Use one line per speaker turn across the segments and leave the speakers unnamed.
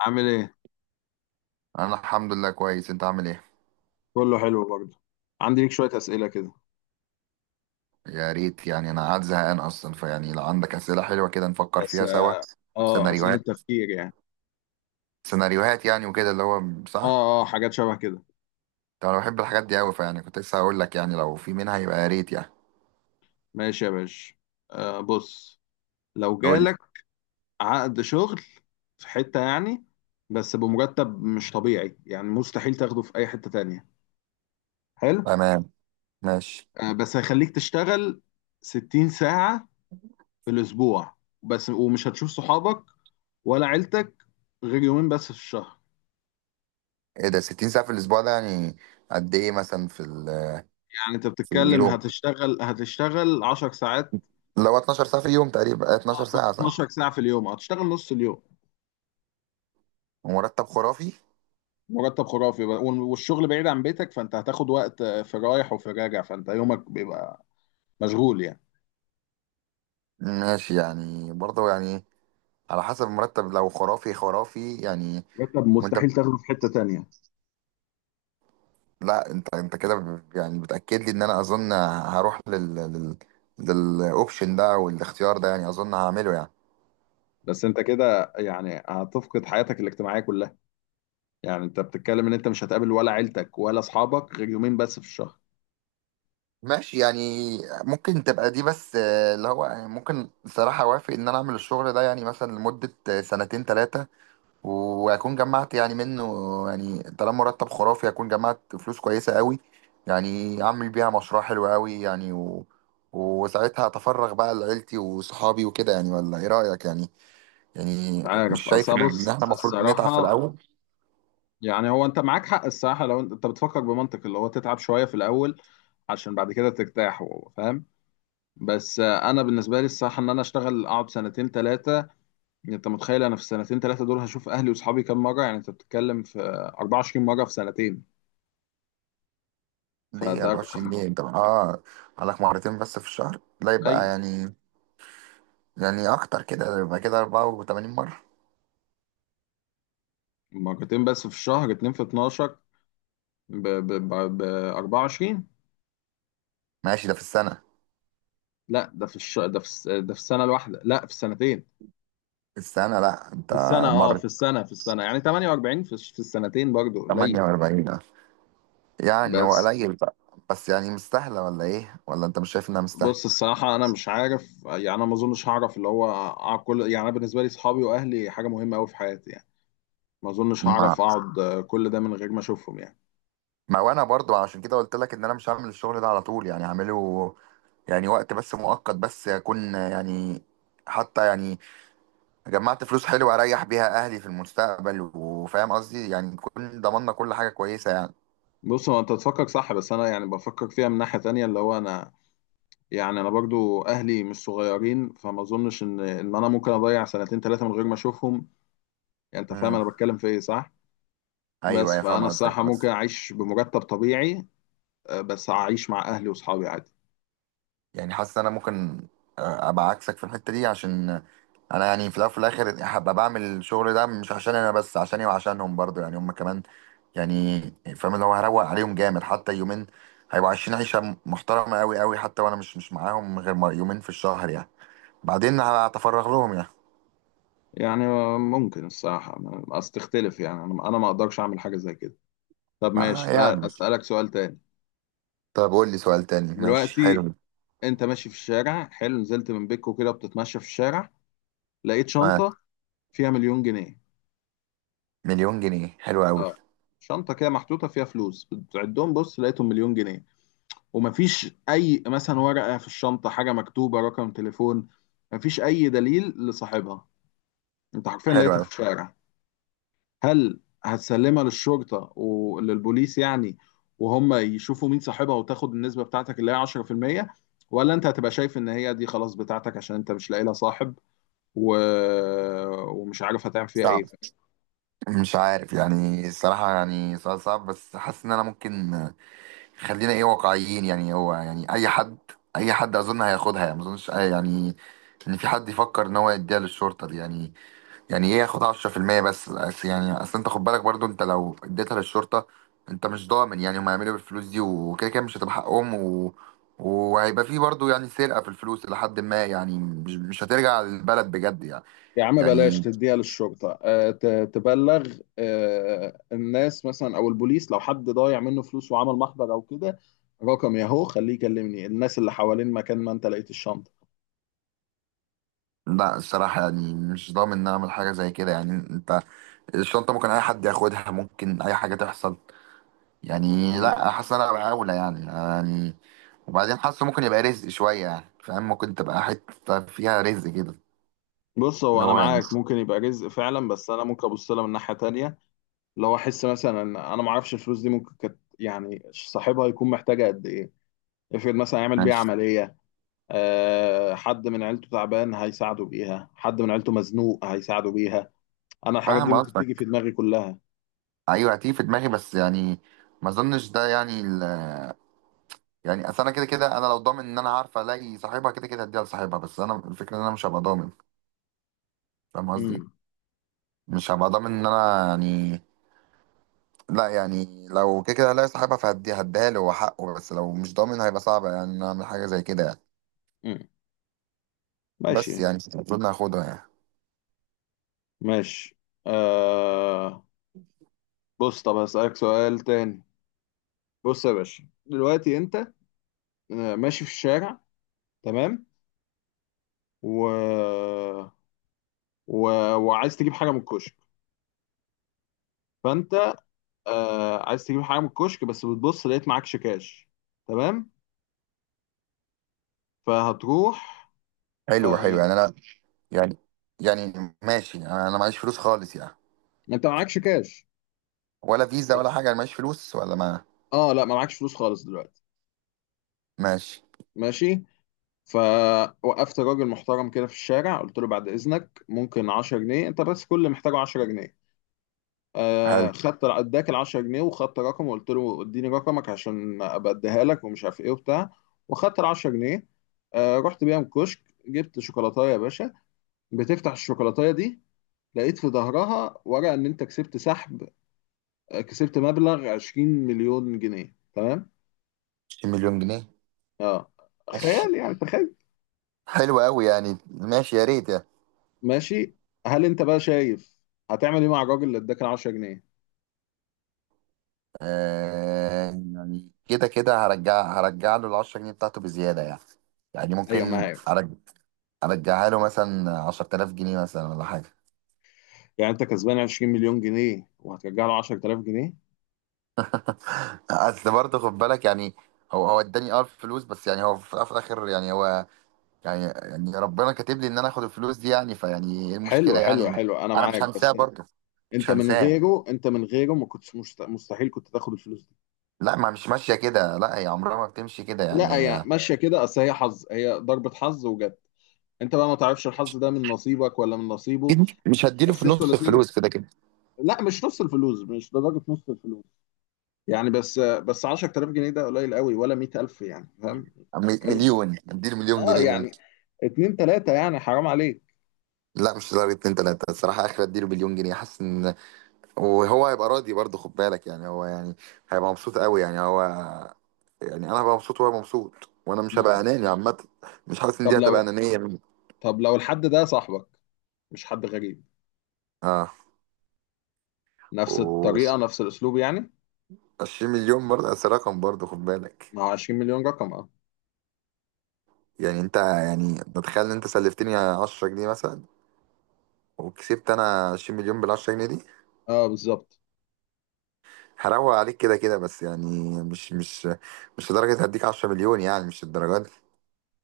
عامل ايه؟
انا الحمد لله كويس. انت عامل ايه؟
كله حلو برضه. عندي ليك شوية أسئلة كده.
يا ريت، يعني انا قاعد زهقان اصلا، فيعني لو عندك اسئله حلوه كده نفكر
بس
فيها سوا.
اه، أسئلة
سيناريوهات،
تفكير يعني.
سيناريوهات يعني وكده اللي هو،
اه
صح.
اه حاجات شبه كده.
طب انا بحب الحاجات دي قوي، فيعني كنت لسه هقول لك يعني لو في منها يبقى يا ريت يعني.
ماشي يا باشا. آه بص، لو
قول لي.
جالك عقد شغل في حتة يعني، بس بمرتب مش طبيعي، يعني مستحيل تاخده في أي حتة تانية. حلو.
تمام. ماشي.
آه بس هيخليك تشتغل 60 ساعة في الأسبوع، بس ومش هتشوف صحابك ولا عيلتك غير يومين بس في الشهر.
ايه ده؟ 60 ساعه في الاسبوع ده يعني قد ايه مثلا في ال،
يعني انت
في
بتتكلم
اليوم؟
هتشتغل 10 ساعات،
لو 12 ساعه في اليوم تقريبا، 12 ساعه صح؟
12 ساعة في اليوم، هتشتغل نص اليوم.
ومرتب خرافي.
مرتب خرافي بقى. والشغل بعيد عن بيتك، فانت هتاخد وقت، في رايح وفي راجع، فانت يومك بيبقى مشغول يعني.
ماشي يعني، برضه يعني على حسب المرتب، لو خرافي خرافي يعني.
مرتب
وانت،
مستحيل تاخده في حتة تانية.
لا انت، انت كده يعني بتاكد لي ان انا اظن هروح لل للاوبشن ده والاختيار ده، يعني اظن هعمله يعني.
بس انت كده يعني هتفقد حياتك الاجتماعية كلها. يعني انت بتتكلم ان انت مش هتقابل ولا عيلتك ولا اصحابك غير يومين بس في الشهر.
ماشي يعني، ممكن تبقى دي، بس اللي هو يعني ممكن صراحة اوافق ان انا اعمل الشغل ده يعني مثلا لمدة سنتين ثلاثة، واكون جمعت يعني منه. يعني طالما مرتب خرافي، اكون جمعت فلوس كويسة قوي، يعني اعمل بيها مشروع حلو قوي يعني، وساعتها اتفرغ بقى لعيلتي وصحابي وكده يعني. ولا ايه رأيك يعني؟
مش
يعني مش
عارف،
شايف
اصل
ان إن
بص
احنا المفروض نتعب في
الصراحة،
الاول؟
يعني هو انت معاك حق الصراحة. لو انت بتفكر بمنطق اللي هو تتعب شوية في الاول عشان بعد كده ترتاح، فاهم؟ بس انا بالنسبه لي الصراحه ان انا اشتغل اقعد سنتين ثلاثه. انت متخيل انا في السنتين ثلاثه دول هشوف اهلي واصحابي كام مره؟ يعني انت بتتكلم في 24 مره في سنتين.
ليه
فده رقم
24 جنيه؟ انت اه عليك مرتين بس في الشهر؟ لا، يبقى
قليل.
يعني، يعني اكتر كده، يبقى كده 84 مره.
مرتين بس في الشهر، اتنين في 12، ب ب ب ب 24.
ماشي، ده في السنه؟
لا ده في ده في ده في السنه الواحده، لا في السنتين.
في السنه، لا انت،
في السنه، اه في
مره،
السنه، يعني 48. في السنتين برضه قليل.
48 ده، يعني هو
بس
قليل بقى؟ بس يعني مستاهله ولا ايه؟ ولا انت مش شايف انها مستاهله؟
بص الصراحة، أنا مش عارف يعني. أنا ما أظنش هعرف اللي هو أقعد كل، يعني أنا بالنسبة لي صحابي وأهلي حاجة مهمة أوي في حياتي يعني. ما اظنش
ما
هعرف اقعد كل ده من غير ما اشوفهم يعني.
ما وانا برضو عشان كده قلت لك ان انا مش هعمل الشغل ده على طول، يعني هعمله يعني وقت بس، مؤقت بس يكون يعني، حتى يعني جمعت فلوس حلوة اريح بيها اهلي في المستقبل. وفاهم قصدي يعني، كل، ضمننا كل حاجة كويسة يعني.
بص هو انت تفكر صح، بس انا يعني بفكر فيها من ناحية تانية اللي هو انا. يعني انا برضو اهلي مش صغيرين، فما اظنش ان انا ممكن اضيع سنتين ثلاثة من غير ما اشوفهم. يعني انت فاهم
امم
انا بتكلم في ايه؟ صح.
ايوه،
بس
يا فاهم
فانا
قصدك،
الصراحة ممكن
بس
اعيش بمرتب طبيعي، بس اعيش مع اهلي واصحابي عادي.
يعني حاسس ان انا ممكن، ابقى عكسك في الحتة دي، عشان انا يعني في الاول وفي الاخر هبقى بعمل الشغل ده مش عشان انا بس، عشاني وعشانهم برضو يعني، هم كمان يعني. فاهم اللي هو هروق عليهم جامد، حتى يومين هيبقوا عايشين عيشه محترمه قوي قوي، حتى وانا مش معاهم غير يومين في الشهر يعني. بعدين هتفرغ لهم يعني.
يعني ممكن الصراحة، بس تختلف. يعني انا ما اقدرش اعمل حاجة زي كده. طب
ما
ماشي،
يعني،
أسألك سؤال تاني.
طب قول لي سؤال تاني، ماشي،
دلوقتي
حلو.
انت ماشي في الشارع حلو نزلت من بيتكو كده بتتمشى في الشارع لقيت
آه.
شنطة فيها مليون جنيه
مليون جنيه حلو أوي.
اه شنطة كده محطوطة فيها فلوس بتعدهم بص لقيتهم مليون جنيه ومفيش أي مثلا ورقة في الشنطة حاجة مكتوبة رقم تليفون مفيش أي دليل لصاحبها أنت حرفيا
حلو
لقيتها
أوي.
في الشارع هل هتسلمها للشرطة وللبوليس يعني وهم يشوفوا مين صاحبها وتاخد النسبة بتاعتك اللي هي 10% ولا أنت هتبقى شايف إن هي دي خلاص بتاعتك عشان أنت مش لاقي لها صاحب و... ومش عارف هتعمل فيها ايه
صعب، مش عارف يعني الصراحة، يعني سؤال صعب. بس حاسس إن أنا ممكن خلينا إيه، واقعيين يعني. هو يعني أي حد، أي حد أظن هياخدها يعني. ما أظنش يعني إن في حد يفكر إن هو يديها للشرطة دي يعني، يعني إيه ياخد 10%. بس يعني أصل أنت خد بالك برضو، أنت لو اديتها للشرطة أنت مش ضامن يعني هم هيعملوا إيه بالفلوس دي. وكده كده مش هتبقى حقهم، وهيبقى في برضو يعني سرقة في الفلوس لحد ما، يعني مش هترجع للبلد بجد يعني.
يا عم بلاش
يعني
تديها للشرطة آه، ت- تبلغ آه، الناس مثلا او البوليس لو حد ضايع منه فلوس وعمل محضر او كده رقم ياهو خليه يكلمني الناس اللي حوالين مكان ما انت لقيت الشنطة
لا، الصراحة يعني مش ضامن إن أنا أعمل حاجة زي كده يعني. أنت الشنطة ممكن أي حد ياخدها، ممكن أي حاجة تحصل يعني.
مم.
لا، حاسس إن أنا أبقى أولى يعني يعني. وبعدين حاسه ممكن يبقى رزق شوية يعني، فاهم، ممكن تبقى حتة فيها رزق كده.
بص هو
اللي
انا
هو يعني،
معاك ممكن يبقى رزق فعلا بس انا ممكن ابص لها من ناحية تانية لو احس مثلا ان انا ما اعرفش الفلوس دي ممكن كانت يعني صاحبها يكون محتاجة قد ايه افرض مثلا يعمل بيها
ماشي.
عملية آه، حد من عيلته تعبان هيساعده بيها حد من عيلته مزنوق هيساعده بيها انا الحاجات دي
فاهم
ممكن تيجي في
قصدك.
دماغي كلها
أيوة هتيجي في دماغي بس يعني ما أظنش ده يعني يعني أصل أنا كده كده أنا لو ضامن إن أنا عارف ألاقي صاحبها كده كده هديها لصاحبها. بس أنا الفكرة إن أنا مش هبقى ضامن. فاهم قصدي؟
امم
مش هبقى ضامن إن أنا يعني، لا يعني لو كده كده هلاقي صاحبها فهدي هديها له، هو حقه. بس لو مش ضامن هيبقى صعب يعني إن أنا اعمل حاجه زي كده يعني.
امم
بس
ماشي
يعني المفروض إني هاخدها يعني.
ماشي آه بص طب هسألك سؤال تاني بص يا باشا دلوقتي انت آه، ماشي في الشارع، تمام، و... و... وعايز تجيب حاجة من الكشك، فانت آه عايز تجيب حاجة من الكشك، بس بتبص لقيت معكش كاش، تمام، فهتروح.
حلو، حلو
آه.
يعني انا، يعني، يعني ماشي انا معيش فلوس خالص يعني،
انت معكش كاش؟
ولا فيزا ولا حاجه، انا معيش فلوس ولا ما،
اه لا، ما معكش فلوس خالص دلوقتي.
ماشي،
ماشي. فوقفت راجل محترم كده في الشارع، قلت له بعد اذنك ممكن 10 جنيه، انت بس كل اللي محتاجه 10 جنيه.
حلو.
آه خدت، اداك ال 10 جنيه، وخدت رقم، وقلت له اديني رقمك عشان ابقى اديها لك ومش عارف ايه وبتاع. وخدت ال 10 جنيه. آه رحت بيهم كشك، جبت شوكولاتايه يا باشا. بتفتح الشوكولاتايه دي، لقيت في ظهرها ورقه ان انت كسبت سحب، كسبت مبلغ 20 مليون جنيه، تمام؟
20 مليون جنيه.
اه.
ماشي،
خيال يعني، تخيل.
حلو قوي يعني، ماشي يا ريت يعني.
ماشي. هل انت بقى شايف هتعمل ايه مع الراجل اللي اداك ال 10 جنيه؟
آه يعني كده كده هرجع، له ال 10 جنيه بتاعته بزياده يعني. يعني
ايوه
ممكن
معاك.
ارجعها له مثلا 10000 جنيه مثلا، ولا حاجه.
يعني انت كسبان 20 مليون جنيه وهترجع له 10,000 جنيه؟
اصل برضه خد بالك يعني، هو اداني اه الفلوس، بس يعني هو في الأول وفي الاخر يعني هو يعني، يعني ربنا كاتب لي ان انا اخد الفلوس دي يعني، فيعني ايه المشكله
حلوه
يعني
حلوه
انا.
حلوه، انا
انا
معاك
مش هنساه
بس.
برضه. مش
انت من
هنساه.
غيره، ما كنتش مستحيل كنت تاخد الفلوس دي.
لا ما، مش ماشيه كده، لا هي عمرها ما بتمشي كده يعني
لا هي
هي.
ماشيه كده، اصل هي حظ، هي ضربه حظ وجت. انت بقى ما تعرفش الحظ ده من نصيبك ولا من نصيبه؟
أكيد مش هديله في
بس انتوا
نص
الاثنين.
الفلوس كده كده.
لا مش نص الفلوس، مش لدرجه نص الفلوس. يعني بس 10,000 جنيه ده قليل قوي، ولا 100,000 يعني، فاهم؟
مليون، اديله مليون
اه
جنيه
يعني
ممكن.
اتنين تلاتة يعني، حرام عليك.
لا مش لدرجه اتنين تلاته الصراحه، اخر اديله مليون جنيه. حاسس ان، وهو هيبقى راضي برضه خد بالك يعني، هو يعني هيبقى مبسوط قوي يعني هو، يعني انا هبقى مبسوط وهو مبسوط، وانا مش هبقى
مم.
اناني عامه. مش حاسس ان
طب
دي هتبقى
لو،
انانيه مني.
الحد ده صاحبك، مش حد غريب،
اه
نفس
و
الطريقة نفس الأسلوب يعني.
20 مليون برضه بس، رقم برضه خد بالك.
ما هو 20 مليون رقم اه.
يعني انت يعني تتخيل ان انت سلفتني 10 جنيه مثلا، وكسبت انا 20 مليون بال 10 جنيه دي،
اه بالظبط.
هروق عليك كده كده بس يعني. مش مش لدرجه هديك 10 مليون يعني، مش الدرجات دي.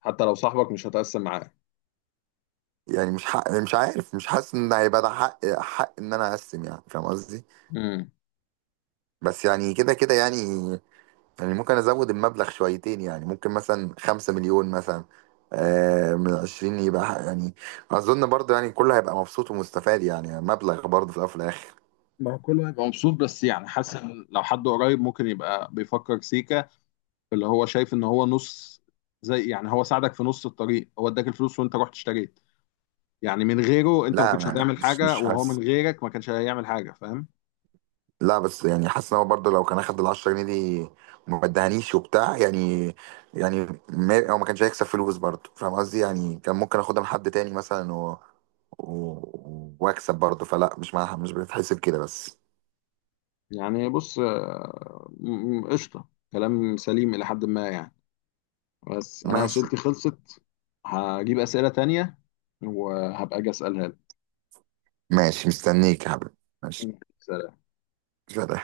حتى لو صاحبك مش هتقسم معاه.
يعني مش حق، مش عارف، مش حاسس ان هيبقى ده حق، حق ان انا اقسم، يعني فاهم قصدي؟
مم.
بس يعني كده كده يعني، يعني ممكن ازود المبلغ شويتين، يعني ممكن مثلا خمسة مليون مثلا من عشرين، يبقى يعني اظن برضه يعني كله هيبقى مبسوط ومستفاد يعني، مبلغ برضه في الاول وفي الاخر.
ما هو كله هيبقى مبسوط، بس يعني حاسس إن لو حد قريب ممكن يبقى بيفكر سيكا، اللي هو شايف ان هو نص، زي يعني هو ساعدك في نص الطريق، هو اداك الفلوس وانت رحت اشتريت، يعني من غيره انت ما
لا
كنتش هتعمل
مش
حاجة، وهو من
حاسس،
غيرك ما كانش هيعمل حاجة، فاهم؟
لا بس يعني حاسس ان هو برضه لو كان اخد ال 10 جنيه دي وما ادهانيش وبتاع يعني، يعني ما هو ما كانش هيكسب فلوس برضه فاهم قصدي. يعني كان ممكن اخدها من حد تاني مثلا، و... واكسب برضه. فلا مش مش بتحسب كده بس.
يعني بص قشطة، كلام سليم إلى حد ما يعني. بس أنا
ماشي.
أسئلتي خلصت. هجيب أسئلة تانية وهبقى أجي أسألها
ماشي مستنيك يا حبيبي. ماشي.
لك.
سلام.